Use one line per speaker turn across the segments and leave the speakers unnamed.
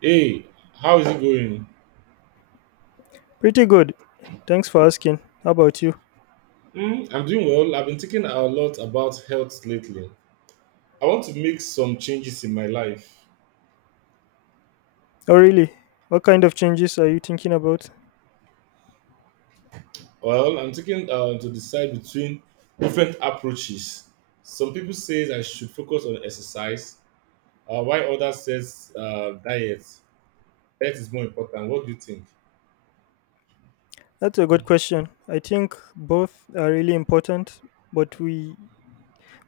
Hey, how is it going?
Pretty good. Thanks for asking. How about you?
Mm, I'm doing well. I've been thinking a lot about health lately. I want to make some changes in my life.
Oh, really? What kind of changes are you thinking about?
Well, I'm thinking to decide between different approaches. Some people say I should focus on exercise, while others says diet. Diet is more important. What do you think?
That's a good question. I think both are really important, but we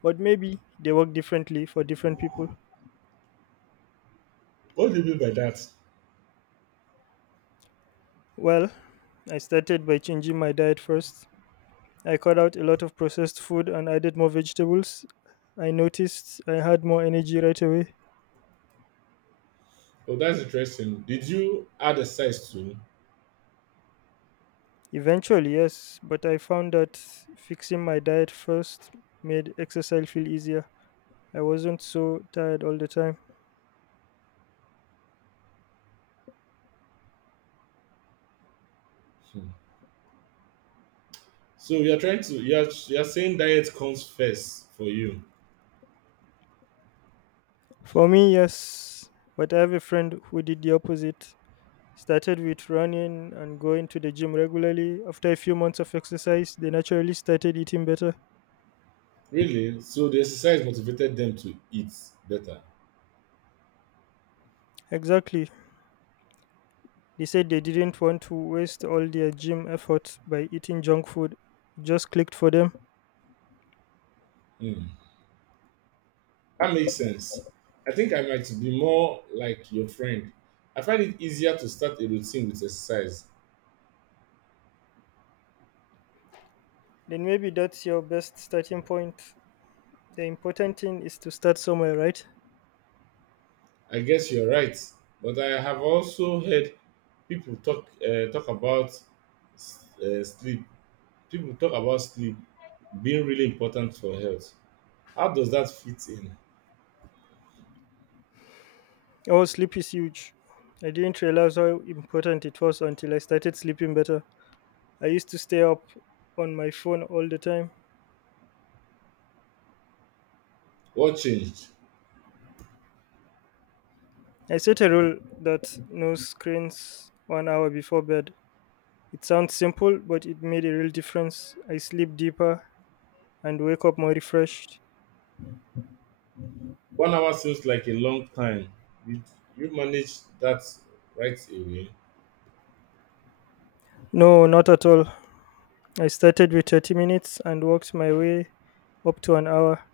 but maybe they work differently for different people.
What do you mean by that?
Well, I started by changing my diet first. I cut out a lot of processed food and added more vegetables. I noticed I had more energy right away.
Oh, that's interesting. Did you add exercise too?
Eventually, yes, but I found that fixing my diet first made exercise feel easier. I wasn't so tired all the time.
Hmm. So you are trying to you are saying diet comes first for you.
For me, yes, but I have a friend who did the opposite. Started with running and going to the gym regularly. After a few months of exercise, they naturally started eating better.
Really? So the exercise motivated them to eat better.
Exactly. They said they didn't want to waste all their gym effort by eating junk food. It just clicked for them.
Hmm. That makes sense. I think I might be more like your friend. I find it easier to start a routine with exercise.
Then maybe that's your best starting point. The important thing is to start somewhere, right?
I guess you're right, but I have also heard people talk about sleep. People talk about sleep being really important for health. How does that fit in?
Oh, sleep is huge. I didn't realize how important it was until I started sleeping better. I used to stay up on my phone all the time.
What changed?
I set a rule that no screens 1 hour before bed. It sounds simple, but it made a real difference. I sleep deeper and wake up more refreshed.
1 hour seems like a long time. Did you manage that right away?
No, not at all. I started with 30 minutes and worked my way up to an hour.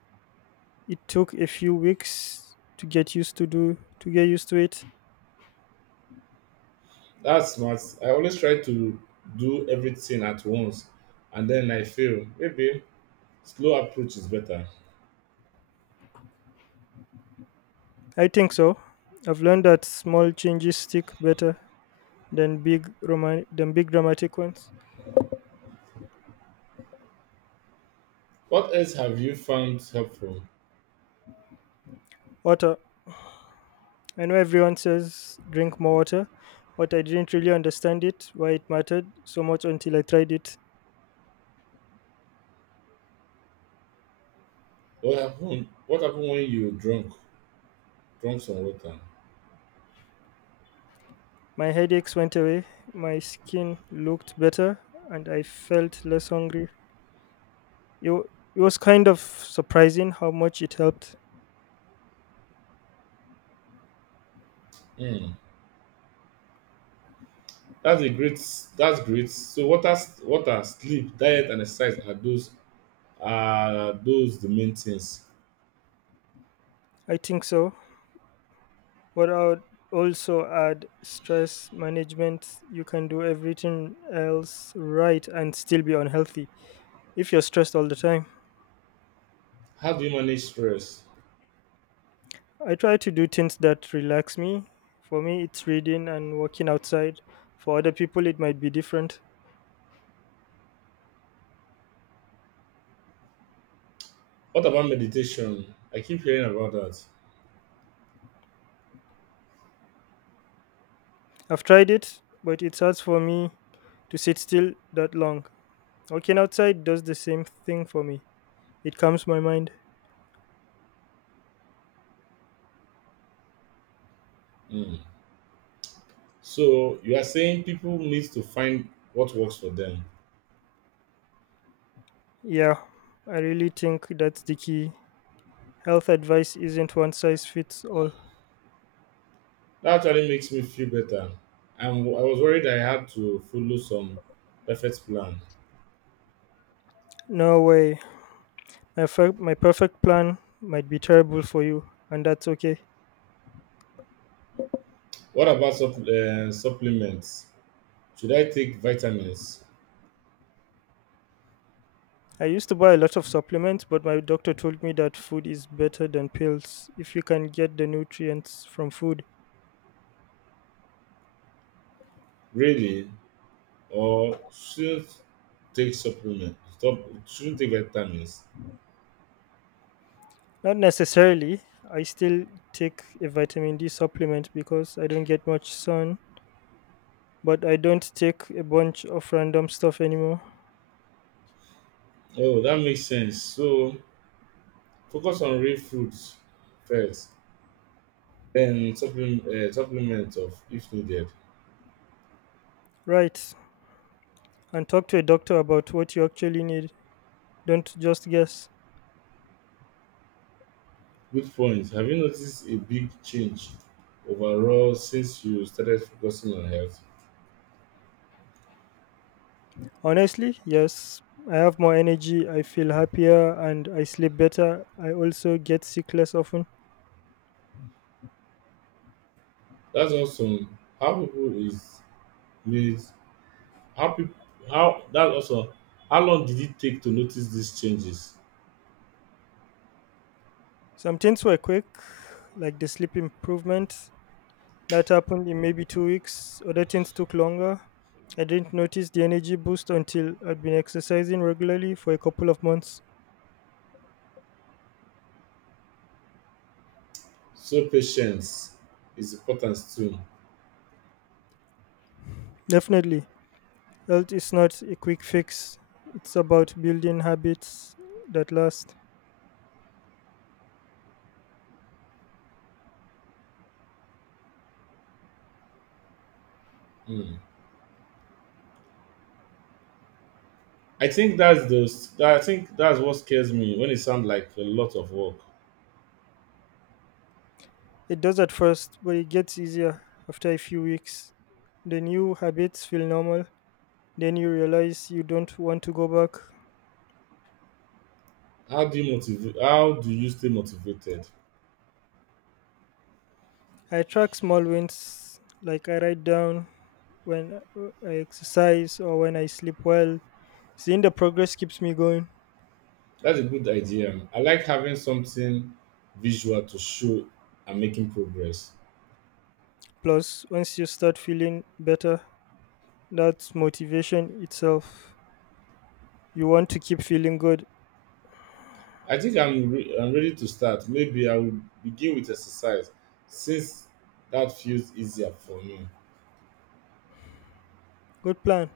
It took a few weeks to get used to do to get used to it.
That's smart. I always try to do everything at once and then I fail. Maybe slow approach is better.
I think so. I've learned that small changes stick better than than big dramatic ones.
What else have you found helpful?
What I know everyone says drink more water, but I didn't really understand it, why it mattered so much until I tried it.
What happened when you drunk some water?
My headaches went away, my skin looked better, and I felt less hungry. It, wa- it was kind of surprising how much it helped.
Hmm. That's a great that's great. So water, sleep, diet and exercise are those the main things.
I think so. But I would also add stress management. You can do everything else right and still be unhealthy if you're stressed all the time.
How do you manage stress?
I try to do things that relax me. For me, it's reading and walking outside. For other people, it might be different.
What about meditation? I keep hearing about that.
I've tried it, but it's hard for me to sit still that long. Walking outside does the same thing for me, it calms my mind.
Hmm. So you are saying people need to find what works for them.
Yeah, I really think that's the key. Health advice isn't one size fits all.
That actually makes me feel better. I was worried I had to follow some perfect plan.
No way. My perfect plan might be terrible for you, and that's okay.
What about supplements? Should I take vitamins?
I used to buy a lot of supplements, but my doctor told me that food is better than pills if you can get the nutrients from food.
Really? Or should take supplements? Stop, shouldn't take vitamins?
Not necessarily. I still take a vitamin D supplement because I don't get much sun, but I don't take a bunch of random stuff anymore.
Oh, that makes sense. So focus on real foods first, then supplement of if needed.
Right. And talk to a doctor about what you actually need. Don't just guess.
Good point. Have you noticed a big change overall since you started focusing on health?
Honestly, yes. I have more energy, I feel happier, and I sleep better. I also get sick less often.
That's awesome. How people is means how people how that also How long did it take to notice these changes?
Some things were quick, like the sleep improvement that happened in maybe 2 weeks. Other things took longer. I didn't notice the energy boost until I'd been exercising regularly for a couple of months.
So patience is important too.
Definitely, health is not a quick fix, it's about building habits that last.
Hmm. I think that's what scares me when it sounds like a lot of work.
It does at first, but it gets easier after a few weeks. The new habits feel normal, then you realize you don't want to go back.
How do you stay motivated?
I track small wins, like I write down when I exercise or when I sleep well. Seeing the progress keeps me going.
That's a good idea. I like having something visual to show I'm making progress.
Plus, once you start feeling better, that's motivation itself. You want to keep feeling good.
I'm ready to start. Maybe I will begin with exercise since that feels easier for me.
Good plan.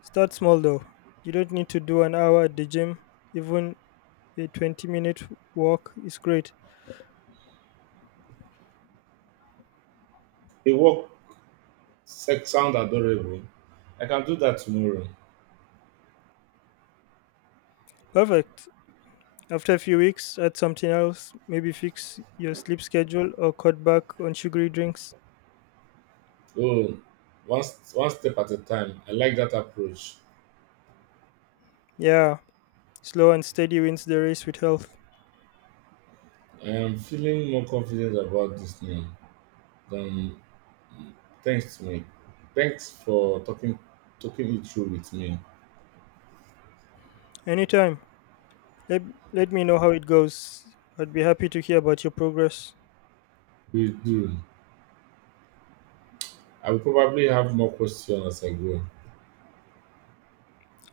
Start small though. You don't need to do an hour at the gym. Even a 20-minute walk is great.
The sound adorable. I can do that tomorrow.
Perfect. After a few weeks, add something else. Maybe fix your sleep schedule or cut back on sugary drinks.
Oh, one step at a time. I like that approach.
Yeah, slow and steady wins the race with health.
I am feeling more confident about this now. Um, thanks to me. Thanks for talking it through with me.
Anytime. Let, Let me know how it goes. I'd be happy to hear about your progress.
We do. I will probably have more questions as I go.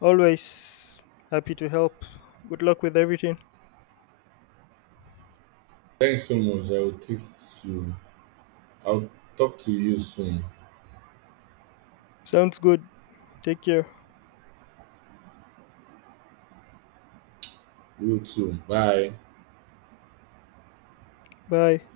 Always happy to help. Good luck with everything.
Thanks so much. You I'll talk to you soon.
Sounds good. Take care.
You too. Bye.
Bye.